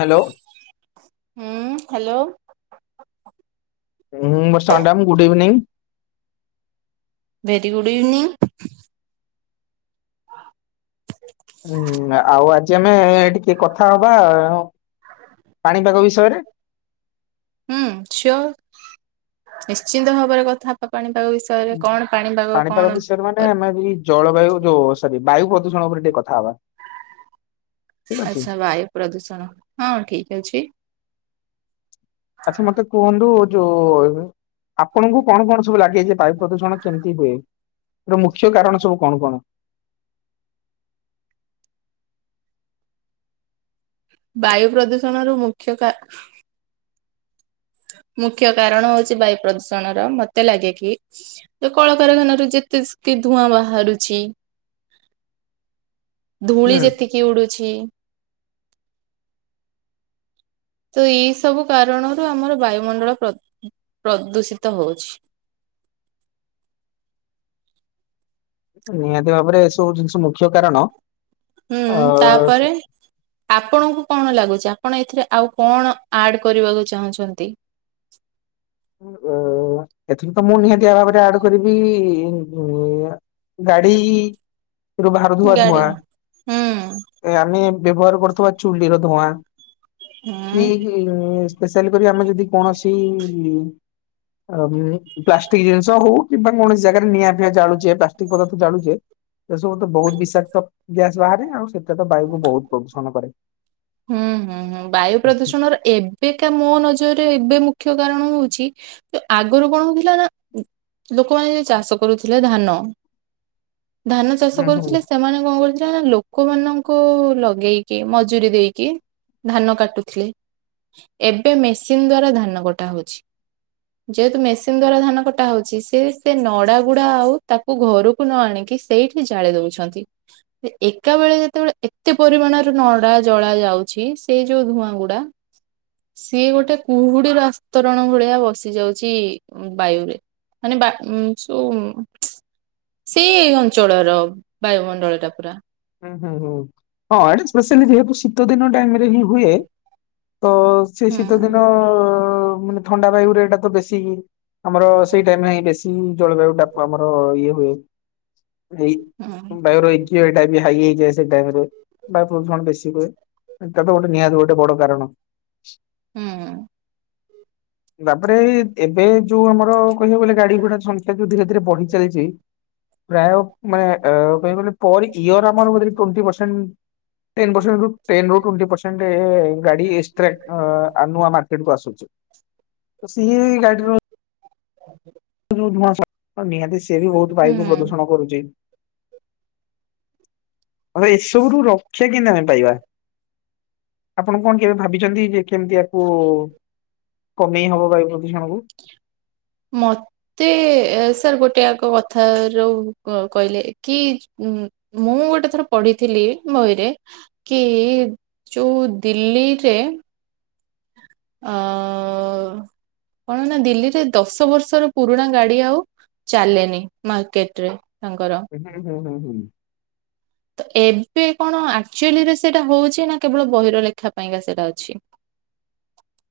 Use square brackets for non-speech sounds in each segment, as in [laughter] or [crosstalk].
Hello. Hello. ଉ ହୁଁ Barsha madam good evening. Very good evening. ହୁଁ ଆଉ ଆଜି ଆମେ ଟିକେ କଥା ହବା ଥରେ। ହୁଁ ସିଓର ନିଶ୍ଚିନ୍ତ ଭାବରେ କଥା ହବା ପାଣିପାଗ ବିଷୟରେ କଣ ପାଣି ପାଣିପାଗ ବିଷୟରେ ମାନେ ଆମେ ବି ଜଳବାୟୁ ଯୋଉ ସରି ବାୟୁ ପ୍ରଦୂଷଣ ଉପରେ ଟିକେ କଥା ହବା। ଠିକ ଅଛି ଆଚ୍ଛା ବାୟୁ ପ୍ରଦୂଷଣ। ହଁ ଠିକ ଅଛି। ଆଚ୍ଛା ମତେ କୁହନ୍ତୁ ଯୋଉ ଆପଣଙ୍କୁ କଣ କଣ ସବୁ ଲାଗେ ଯେ ବାୟୁ ପ୍ରଦୂଷଣ କେମତି ହୁଏ, ଆର ମୁଖ୍ୟ କାରଣ ସବୁ କଣ କଣ? ବାୟୁ ପ୍ରଦୂଷଣର ମୁଖ୍ୟ କାର [inaudible] ମୁଖ୍ୟ କାରଣ ହଉଚି ବାୟୁ ପ୍ରଦୂଷଣ ର ମତେ ଲାଗେ କି କଳକାରଖାନାରୁ ଯେତେ ସ୍କିପ ଧୂଆଁ ବାହାରୁଚି। [inaudible] ଧୂଳି ହୁଁ ଯେତିକି ଉଡୁଛି। ତ ଏଇ ସବୁ କାରଣରୁ ଆମର ବାୟୁମଣ୍ଡଳ ପ୍ରଦୂ ପ୍ରଦୂଷିତ ହଉଛି। [inaudible] ନିହାତି ଭାବରେ ଏ ସବୁ ଜିନିଷ ମୁ ହୁଁ ତାପରେ ଆପଣଙ୍କୁ କଣ ଲାଗୁଚି ଆପଣ ଏଥିରେ ଆଉ କଣ ଆଡ୍ କରିବାକୁ ଚାହୁଁଛନ୍ତି। ଅ ଏଥିରୁ ଧୂଆଁ। ଗାଡି ରୁ ବାହାରୁଥିବା ଗାଡି ଧୂଆଁ, ହୁଁ ଆମେ ବ୍ୟବହାର କରୁଥିବା ଚୁଲିର ଧୂଆଁ ହୁଁ [unintelligible] ସ୍ପେଶାଲ କରି ଆମେ ଯଦି କୌଣସି କି ଆମେ ପ୍ଲାଷ୍ଟିକ ଜିନିଷ ହଉ କିମ୍ବା କୌଣସି ଜାଗାରେ ନିଆଁ ଫିଆଁ ଜାଳୁଚେ, ପ୍ଲାଷ୍ଟିକ ପଦାର୍ଥ ଜାଳୁଚେ ଏସବୁ ରୁ ତ ବହୁତ ବିଷାକ୍ତ ଗ୍ୟାସ ବାହାରେ, ଆଉ ସେଟା ତ ବାୟୁକୁ ବହୁତ ପ୍ରଦୂଷଣ କରେ। ହୁଁ ହୁଁ ହୁଁ ବାୟୁ ପ୍ରଦୂଷଣର ଏବେକା ମୋ ନଜର ତ ଏବେ ମୁଖ୍ୟ କାରଣ ହଉଛି ଆଗୁରୁ କଣ ହଉଥିଲା ନା ଲୋକମାନେ ଯାଇଁ ଚାଷ କରୁଥିଲେ ଧାନ। [inaudible] ଧାନ ଚାଷ ହୁଁ ହୁଁ କରୁଥିଲେ ସେମାନେ କଣ କରୁଥିଲେ ନା ଲୋକମାନଙ୍କୁ ଲଗେଇକି ମଜୁରି ଦେଇ କି ଧାନ କାଟୁଥିଲେ। ଏବେ ମେସିନ ଦ୍ଵାରା ଧାନ କଟା ହଉଛି। ଯେହେତୁ ମେସିନ ଦ୍ଵାରା ଧାନ କଟା ହଉଛି, ସେ ସେ ନଡା ଗୁଡା ଆଉ ତାକୁ ଘରକୁ ନ ଆଣିକି ସେଇଠି ଜାଳି ଦଉଛନ୍ତି, ଏକା ବେଳେ ଯେତେବେଳେ ଏତେ ପରିମାଣର ନଡା ଜଳା ଯାଉଛି ସେଇ ଯୋଉ ଧୂଆଁ ଗୁଡା ସିଏ ଗୋଟେ କୁହୁଡିର ଆସ୍ତରଣ ଭଳିଆ ବସି ଯାଉଛି ବାୟୁରେ। ମାନେ ବା ଉଁ ଚୁଁ। ସେଇ ଅଞ୍ଚଳର ବାୟୁମଣ୍ଡଳ ଟା ପୁରା। ହୁଁ ହୁଁ ହୁଁ ହଁ ଏଇଟା ସ୍ପେସିଆଲି ଯେହେତୁ ଶୀତ ଦିନ ଟାଇମରେ ହିଁ ହୁଏ ତ ସେ ଶୀତ ଦିନ ହୁଁ। ମାନେ ଥଣ୍ଡା ବାୟୁରେ ଏଇଟା ତ ବେଶୀ ଆମର ସେଇ ଟାଇମରେ ହିଁ ବେଶୀ ଜଳବାୟୁ ଟା ଆମର ଇଏ ହୁଏ। ଏଇ ହୁଁ। ବାୟୁର ଏ କ୍ୟୁ ଆଇ ହାଇ ହେଇଯାଏ ସେ ଟାଇମ ରେ ବାୟ ପ୍ରଦୂଷଣ ବେଶୀ ହୁଏ। ଏଟା ତ ଗୋଟେ ନିହାତି ଗୋଟେ ବଡ କାରଣ। ହୁଁ ହୁଁ। ତାପରେ ଏବେ ଯୋଉ ଆମର କହିବାକୁ ଗଲେ ଗାଡି ଘୋଡା ସଂଖ୍ୟା ଯୋଉ ଧୀରେ ଧୀରେ ବଢି ଚାଲିଛି। ପ୍ରାୟ ମାନେ କହିବାକୁ ଗଲେ ପର ଇଅର ଆମର ବୋଧେ ଟ୍ବେଣ୍ଟି ପର୍ସେଣ୍ଟ ଟେନ୍ ରୁ ଟ୍ବେଣ୍ଟି ପରସେଣ୍ଟ ଗାଡ଼ି ଏକ୍ସ୍ତ୍ରାକ୍ଟ ନୂଆ ମାର୍କେଟ କୁ ଆସୁଛି। ତ ସେହି ଗାଡ଼ିର ଯୋଉ ନୂଆ [unintelligible] ନିହାତି ସିଏ ବି ବହୁତ ବାୟୁକୁ ହୁଁ। ପ୍ରଦୂଷଣ କରୁଛି। ଆ ଏସବୁରୁ ରକ୍ଷା କେମତି ଆମେ ପାଇବା? ଆପଣ କଣ କେବେ ଭାବିଛନ୍ତି ଯେ କେମତି ଆକୁ କମେଇ ହବ ବାୟୁ ପ୍ରଦୂଷଣକୁ? ମତେ ସାର୍ ଗୋଟେ ଆଗ କଥାର କହିଲେ କି ମୁଁ ଗୋଟେ ଥର ପଢିଥିଲି ବହିରେ କି ଯୋଉ ଦିଲ୍ଲୀ ରେ ଆହ୍ କଣ ନା ଦିଲ୍ଲୀରେ ଦଶ ବର୍ଷର ପୁରୁଣା ଗାଡି ଆଉ ଚାଲେନି ମାର୍କେଟରେ। ତାଙ୍କର ହୁଁ ହୁଁ ହୁଁ ହୁଁ। ତ ଏବେ କଣ ଆକ୍ଚୁଆଲିରେ ସେଇଟା ହଉଛି ନା କେବଳ ବହିର ଲେଖା ପାଇଁକା ସେଇଟା ଅଛି? [inaudible]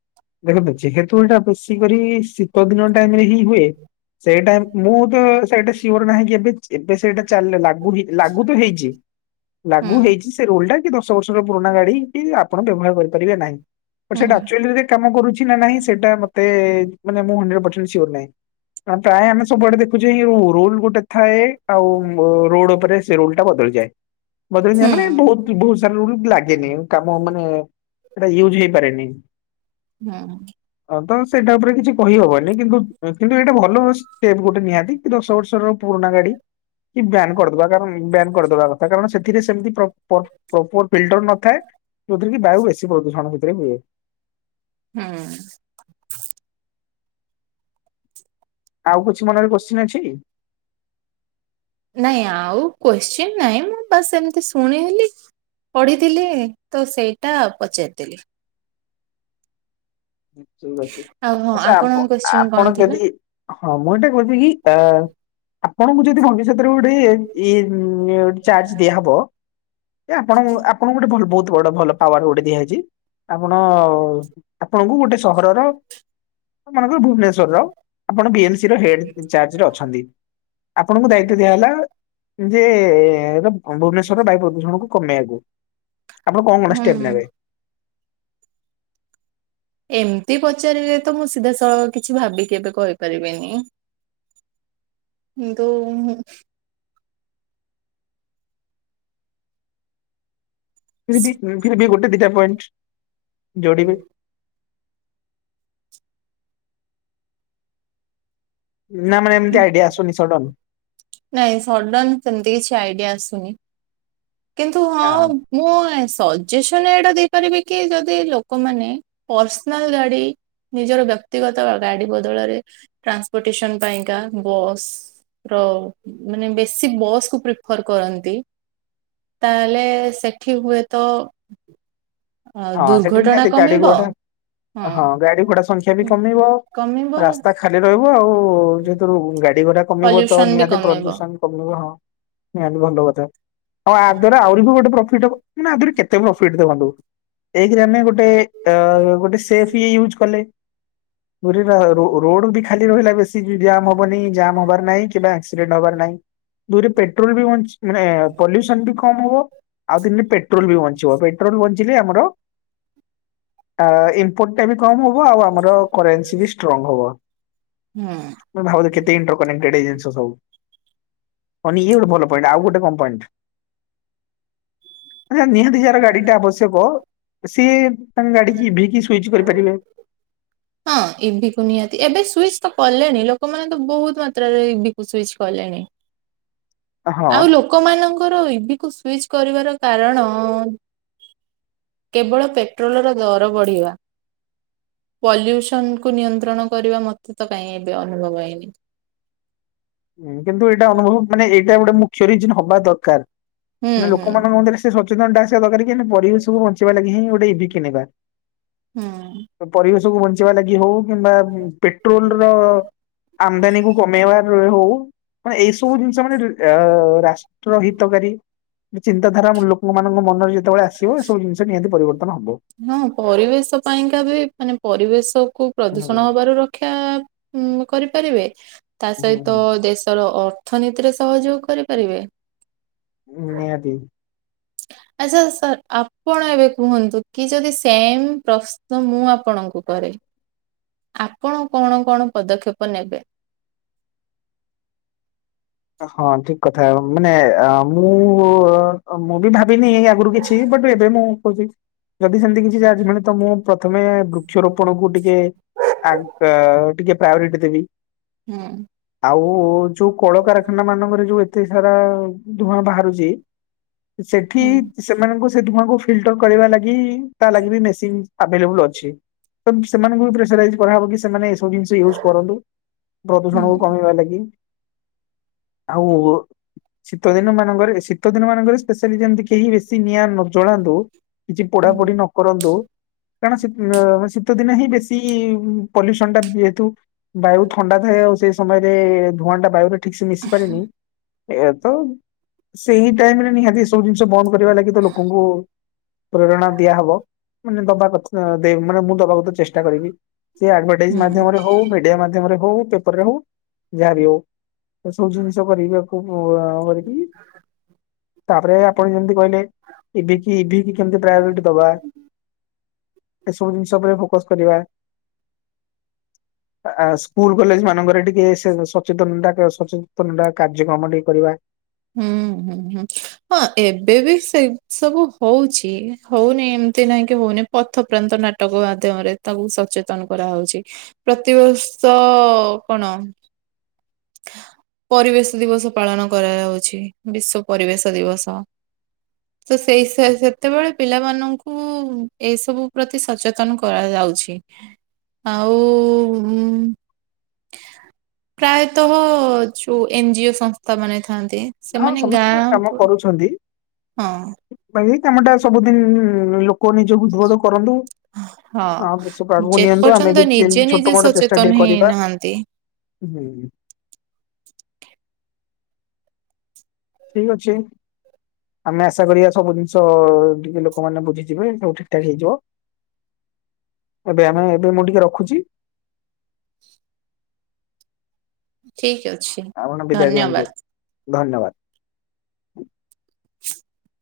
ଦେଖନ୍ତୁ ଯେହେତୁ ଏଇଟା ବେଶୀ କରି ଶୀତ ଦିନ ଟାଇମ ରେ ହିଁ ହୁଏ ସେଇଟା ମୁଁ ତ ସେଇଟା ସିଓର ନାହିଁ କି ଏବେ ଏବେ ସେଇଟା ଚାଲିଲା ଲାଗୁ ଲାଗୁ ଲାଗୁ ତ ହେଉଛି ହୁଁ ଲାଗୁ ହେଉଛି ସେ ରୁଲ୍ ଟା ଦଶ ଦଶ ବର୍ଷର ପୁରୁଣା ଗାଡି ଆପଣ ବ୍ୟବହାର କରିପାରିବେ ନାହିଁ ବଟ୍ ହୁଁ ସେଇଟା ଆକଚୁଆଲିରେ ଲାଗୁ କରୁଛି ନା ନାଇଁ ସେଟା ମତେ ମାନେ ମୁଁ ହଣ୍ଡ୍ରେଡ ପର୍ଶେଣ୍ଟ ସିଓର ନାଇଁ ପ୍ରାୟେ ଆମେ ସବୁ ଆଡ଼େ ଯଉ ଏହି ରୁଲ ଗୋଟେ ଥାଏ ଆଉ ରୋଡ ଉପରେ ସେ ରୂଲ୍ ଟା ବଦଳିଯାଏ। ବଦଳି ଯାଏ ହୁଁ ମାନେ ବହୁତ ବହୁତ ସାରା ରୁଲ ଲାଗେନି କାମ ମାନେ ସେଟା ୟୁଜ୍ ହେଇପାରେନି। ହଁ। ହଁ ତ ସେଇଟା ଉପରେ କିଛି। କହିହବନି କିନ୍ତୁ କିନ୍ତୁ ଏଇଟା ଭଲ ଷ୍ଟେପ ଗୋଟେ ନିହାତି କି ଦଶ ବର୍ଷର ପୁରୁଣା ଗାଡି କି ବ୍ୟାାନ କରିଦବା କାର ବ୍ୟାନ କରିଦବା କଥା କାରଣ ସେଥିରେ ସେମିତି ପ୍ରପର ଫିଲ୍ଟର ନଥାଏ ଯଉଥିରେ କି ବାୟୁ ବେଶୀ ପ୍ରଦୂଷଣ ସେଥିରେ ହୁଏ। ହୁଁ। ଆଉ କିଛି ମନରେ କୋଶ୍ଚିନ୍ ଅଛି କି? ନାଇଁ ଆଉ କୋଶ୍ଚିନ୍ ନାହିଁ ମୁଁ ବସ୍ ଏମତି ଶୁଣେଇଲି। ପଢିଥିଲି ତ ସେଇଟା ପଚାରିଦେଲି। ଠିକ ଅଛି। ଆଉ ହଁ ଆଚ୍ଛା ଆପଣ ଆପଣଙ୍କ କୋଶ୍ଚିନ୍ ଆପଣ କଣ ଥିଲା? ଯଦି ହଁ ମୁଁ ଏଇଟା କହୁଛି କି ଆହ୍ ଆପଣଙ୍କୁ ଯଦି ଘନିଷତରେ ଚଜ ଦିଆହବ ଆପଣ ଆପଣ ଗୋଟେ ଭଲ ବଡ ଭଲ ପାୱାର ଗୋଟେ ଦିଆଯାଇଛି ଆପଣ ଆପଣଙ୍କୁ ଗୋଟେ ସହରର ଆଙ୍କର ଭୁବନେଶ୍ଵରର ଆପଣ ବି ଏମ ସି ର ହେଡ ଇଚଜ ଅଛନ୍ତି। ଆପଣଙ୍କୁ ଦାୟିତଵ ଦିଆହଲା ଯେ ଭୁବନେଶ୍ଵର ବାୟୁ ପ୍ରଦୂଷଣ କୁ କମେଇବାକୁ ଆପଣ କଣ କଟେ ହୁଁ ଷ୍ଟେପ୍ ନେବେ? ଏମିତି ପଚାରିବେ ତ ମୁଁ ସିଧା ସଳଖ କିଛି ଭାବିକି କେବେ କହିପାରିବିନି। ନ୍ତୁ ପିର୍ବି ଫିର୍ବି ଗୋଟେ ଦିଟା ପଏଣ୍ଟ ଯୋଡ଼ିବେ ନା ମାନେ ଏମିତି ଆଇଡିଆ ଆସୁନି ସଡନ। ନାଇଁ ସଡନ ସେମିତି କିଛି ଆଇଡିଆ ସୁନି କିନ୍ତୁ ହଁ ମୁଁ ଆସ୍ ସଜେସନ ଏଇଟା ଦେଇପାରିବି କି ଯଦି ଲୋକମାନେ ପର୍ସନାଲ ଗାଡି ନିଜର ବ୍ୟକ୍ତିଗତ ଗାଡି ବଦଳରେ ଟ୍ରାନ୍ସପୋର୍ଟେସନ ପାଇଁକା ବସ୍ ର ମାନେ ବେଶୀ ବସ୍ ପ୍ରିଫର କରନ୍ତି ତାହେଲେ ସେଠି ହୁଏ ତ ହଁ ସେଠି ବି ନିହାତି ଗାଡି ଘୋଡା ହଁ ଗାଡି ଘୋଡା ସଂଖ୍ୟା ବି କମିବ କମିବ ରାସ୍ତା ଖାଲି ରହିବ ଆଉ ଯୋଉଥିରୁ ଗାଡି ଘୋଡା କମିବ ତ ପଲ୍ୟୁସନ ବି ନିହାତି କମିବ ପ୍ରଦୂଷଣ କମିବ ହଁ ନିହାତି ଭଲ କଥା ଆଉ ୟା ଦ୍ଵାରା ଆହୁରି ବି ଗୋଟେ ପ୍ରଫିଟ ହବ ମାନେ ୟା ଦ୍ଵାରା କେ ତେ ପ୍ରଫିଟ ଦେଖନ୍ତୁ ଏଇଥିରେ ଆମେ ଗୋଟେ ଅ ଗୋଟେ ସେଫି ଇୟୁଜ କଲେ [unintelligible] ରୋଡ ବି ଖାଲି ରହିଲା ବେଶୀ ଜାମ ହବନି ଜାମ ହବାର ନାହିଁ କିମ୍ବା ଆକ୍ସିଡେଣ୍ଟ ହବାର ନାହିଁ। ଦୂରେ ପେଟ୍ରୋଲ ବି ବ୍ ମାନେ ପଲ୍ୟୁସନ ବି କମ ହବ ଆଉ [unintelligible] ପେଟ୍ରୋଲ ବି ବଞ୍ଚିବ ପେଟ୍ରୋଲ ବଞ୍ଚିଲେ ଆମର ଆ ଇମ୍ପୋର୍ଟଟା ବି କମ ହବ ଆଉ ଆମର କରେନ୍ସି ବି ଷ୍ଟ୍ରଙ୍ଗ ହବ। ହୁଁ ମୁଁ ଭାବୁଥିଲି କେତେ ଇଣ୍ଟୋ କନେକ୍ଟେଡ ହେଇଯାଉଚି ଇଏ ଗୋଟେ ଭଲ ପଏଣ୍ଟ ଆଉ ଗୋଟେ କଣ ପଏଣ୍ଟ ଆ ନିହାତି ଯାହାର ଗାଡି ଟା ଆବଶ୍ୟକ ସିଏ ତାଙ୍କ ଗାଡିକି ବି କି ସୁଇଚ କରି ପାରିବେ ହଁ ଇଭିି କୁ ନିହାତି ଏବେ ସୁଇଚ ତ କଲେଣି ଲୋକମାନେ ତ ବହୁତ ମାତ୍ରାରେ ଇଭିି କୁ ସୁଇଚ କଲେଣି ହଁଁ ଆଉ ଲୋକମାନଙ୍କର ଇଭିି କୁ ସୁଇଚ କରିବାର କାରଣ କେବଳ ପେଟ୍ରୋଲର ଦର ବଢ଼ିବା ପଲ୍ୟୁସନକୁ ନିୟନ୍ତ୍ରଣ କରିବା ମତେ ତ କାଇଁ ଏବେ ଅନୁଭବ ହେଇନି। ହୁଁ କିନ୍ତୁ ଏଇଟା ଅନୁଭବ ମାନେ ଏଇଟା ଗୋଟେ ମୁଖ୍ୟ ରିଯିନ ହବା ଦରକାର ହୁଁ ହେଲେ ଲୋକ ମାନଙ୍କ ମଧ୍ୟରେ ସେ ସଚ୍ ସଚେତନ ଟା ଆସିବା ଦରକାର କି ପରିବେଶକୁୁ ବଞ୍ଚେଇ ବା ଲାଗି ହିଁ ଗୋଟେ ଇଭି କିଣିବା। ହୁଁ। ପରିବେଶକୁ ବଞ୍ଚେଇବା ଲାଗି ହଉ କିମ୍ବା ପେଟ୍ରୋଲ ର ହୁଁ। ଆମଦାନୀ କୁ କମେଇବା ହଉ ବା ଏଇ ସବୁ ଜିନିଷ ମାନେ ଆ ରାଷ୍ଟ୍ର ହିତକାରୀ ଚିନ୍ତାଧାରା ଲୋକମାନଙ୍କ ମନରେ ଯେତେବେଳେ ଆସିବ ଏସବୁ ଜିନିଷ ନିହାତି ପରିବର୍ତ୍ତନ ହବ। ହଁ ପରିବେଶ ପାଇଁକା ବି ମାନେ ପରିବେଶ କୁ ହୁଁ ହୁଁ ପ୍ରଦୂଷଣ ହବାରୁ ରକ୍ଷା ଉଁ କରିପାରିବେ ତା ସହିତ ହୁଁ, ଦେଶର ଅର୍ଥନୀତିରେ ସହଯୋଗ କରିପାରିବେ ହୁଁ ନିହାତି। ଆଚ୍ଛା ସାର୍ ଆପଣ ଏବେ କୁହନ୍ତୁ କି ଯଦି ସେମ୍ ପ୍ରଶ୍ନ ମୁଁ ଆପଣଙ୍କୁ କରେ ଆପଣ କଣ କଣ ପଦକ୍ଷେପ ନେବେ? ହଁ ଠିକ କଥା ମାନେ ଆ ମୁଁ ମୁଁ ବି ଭାବ୍ ବିନି ଆଗରୁ କିଛି ବଟ ଏବେ ମୁଁ କହୁଛି ଯଦି ସେମିତି କିଛି ଚାନ୍ସ ମିଳେ ତ ମୁଁ ପ୍ରଥମେ ବୃକ୍ଷରୋପଣ କୁ ଟିକେ ଆଣ୍ଡ ଟିକେ ପ୍ରାୟୋରିଟି ଦେବି ହୁଁ। ଆଉ ଯୋଉ କଳକାରଖାନା ମାନଙ୍କରେ ଯୋଉ ଏତେ ସାରା ଧୂଆଁ ବାହାରୁଛି ସେଠି ହୁଁ ସେମାନଙ୍କୁ ସେ ଧୂଆଁକୁ ଫିଲଟର କରିବା ଲାଗି ତା ଲାଗି ବି ମେସିନ ଆଭେଲେବୁଲ ଅଛି। ତ ସେମାନଙ୍କୁ ବି ପ୍ରେସରାଇଜ୍ କରା ହବ କି ସେମାନେ ଏସ୍ ସବୁ ଜିନିଷ ୟୁଜ କରନ୍ତୁ ହୁଁ ପ୍ରଦୂଷଣ କୁ କମେଇବା ଲାଗି। ଆଉ ଶୀତ ଦିନ ମାନଙ୍କରେ ଶୀତ ଦିନ ମାନଙ୍କରେ ସ୍ପେଶା ଯେମିତି କେହି ବେଶି ନିଆଁ ନ ଜଳାନ୍ତୁ କିଛି ପଢାପଢି ହୁଁ ନ କରନ୍ତୁ କାରଣ ଶୀତଦିନେ ହିଁ ବେଶୀ ଇଁ ଇଁ ପଲ୍ୟୁସନ ଟା ଯେହେତୁ ବାୟୁ ଥଣ୍ଡା ଥାଏ ଆଉ ସେ ସମୟରେ ଧୂଆଁ ଟା ବାୟୁରେ ସେ ମିଶି ପାରିନି ଇଆତ ସେଇ ଟାଇମରେ ନିହାତି ଏହି ସବୁ ଜିନିଷ ବନ୍ଦ କରିବା ଲାଗି ତ ଲୋକଙ୍କୁ ପ୍ରେରଣା ଦିଆହବ ମାନେ ଦବା କଥା ମାନେ ମୁଁ ଦବା ଚେଷ୍ଟା କରିବି ସେ ଆଡଭଟାଇଜ ହୁଁ। ମାମରେ ହୋଉ ମିଡିଆ ମାଧ୍ୟମରେ ହୋଉ ପେପର ରେ ହୋଉ ଯାହା ଵି ହୋଉ ଏ ସବୁ ଜିନିଷ କରିବି। [unintelligible] ତାପରେ ଆପଣ ଯେମତି କହିଲେ ଇଭି କି ଇଭି କି କେମତି ପ୍ରାୟୋରିଟି ଦବା ଏସବୁ ଜିନିଷ ଉପରେ ଫୋକସ୍ କରିବା। [inaudible] [inaudible] ଆ ସ୍କୁଲ କଲେଜ ମାନଙ୍କରେ ଟିକେ ସଚେତନତା ସଚେତନ କାର୍ଯ୍ୟକ୍ରମ ଟିକେ କରିବା। ହୁଁ ହୁଁ ହୁଁ ହଁ ଏବେ ବି ସେଇ ସବୁ ହୋଉଛି ହୋଉନି ନୁଁ ତି ନହିଁ କି ହଉନି ପଥ ପ୍ରାନ୍ତ ନାଟକ ମାଧ୍ୟମରେ ତାକୁ ସଚେତନ କରାହୋଉଛି ପ୍ରତିବର୍ ତ କଣ [inaudible] ପରିବେଶ ଦିବସ ପାଳନ କରାଯାଉ ଛି ବିଶ୍ୱ ପରିବେଶ ଦିବସ। ତ ସେଇ ସେତେବେଳେ ପିଲା ମାନଙ୍କୁ ଏଇ ସବୁ ପ୍ରତି ସଚେତନ କରାଯାଉ ଉଛି ଆଉ ଉଁ ମ୍ ମ୍ ମ୍ [inaudible] ପ୍ରାୟତଃ ଯୋଉ ଏନଜି ଓ ସଂସ୍ଥା ମାନେ ଥାନ୍ତି ହଁ ସେମାନେ ସମସ୍ତେ ଗାଁ କାମ ପ- କରୁଛନ୍ତି ହଁ [inaudible] ଏଇ କାମ ଟା ସବୁଦିନ ଉଁ ଲୋକ ନିଜକୁ ଉଦ୍ବୋଢ କରନ୍ତୁ ହଁ ବଶ କାକୁ ନିଅନ୍ତୁ ଆମେ ଯେପର୍ଯ୍ୟନ୍ତ ବି ନିଜେ ଏମତି ନିଜେ ଛୋଟ ମୋଟ ଚେଷ୍ଟା ସଚେତନ ଟିକେ କରିବା ହେଇନାହାନ୍ତି ହୁଁ। ଠିକ ଅଛି [inaudible] ଆମେ ଆଶା କରିବା ସବୁ ଜିନିଷ ଟିକେ ଲୋ କମାନୋନ ବୁଝିଯିବେ ଠିକ ଠାକ ହେଇଯିବ ଏବେ ଆମେ ଏବେ ମୁଁ ଟିକେ ର ଖୁଛି। [inaudible] ଠିକ୍ ଅ ଆପଣ ବିଦାୟ ଦିଅନ୍ତୁ ଧନ୍ୟବାଦ। [unintelligible]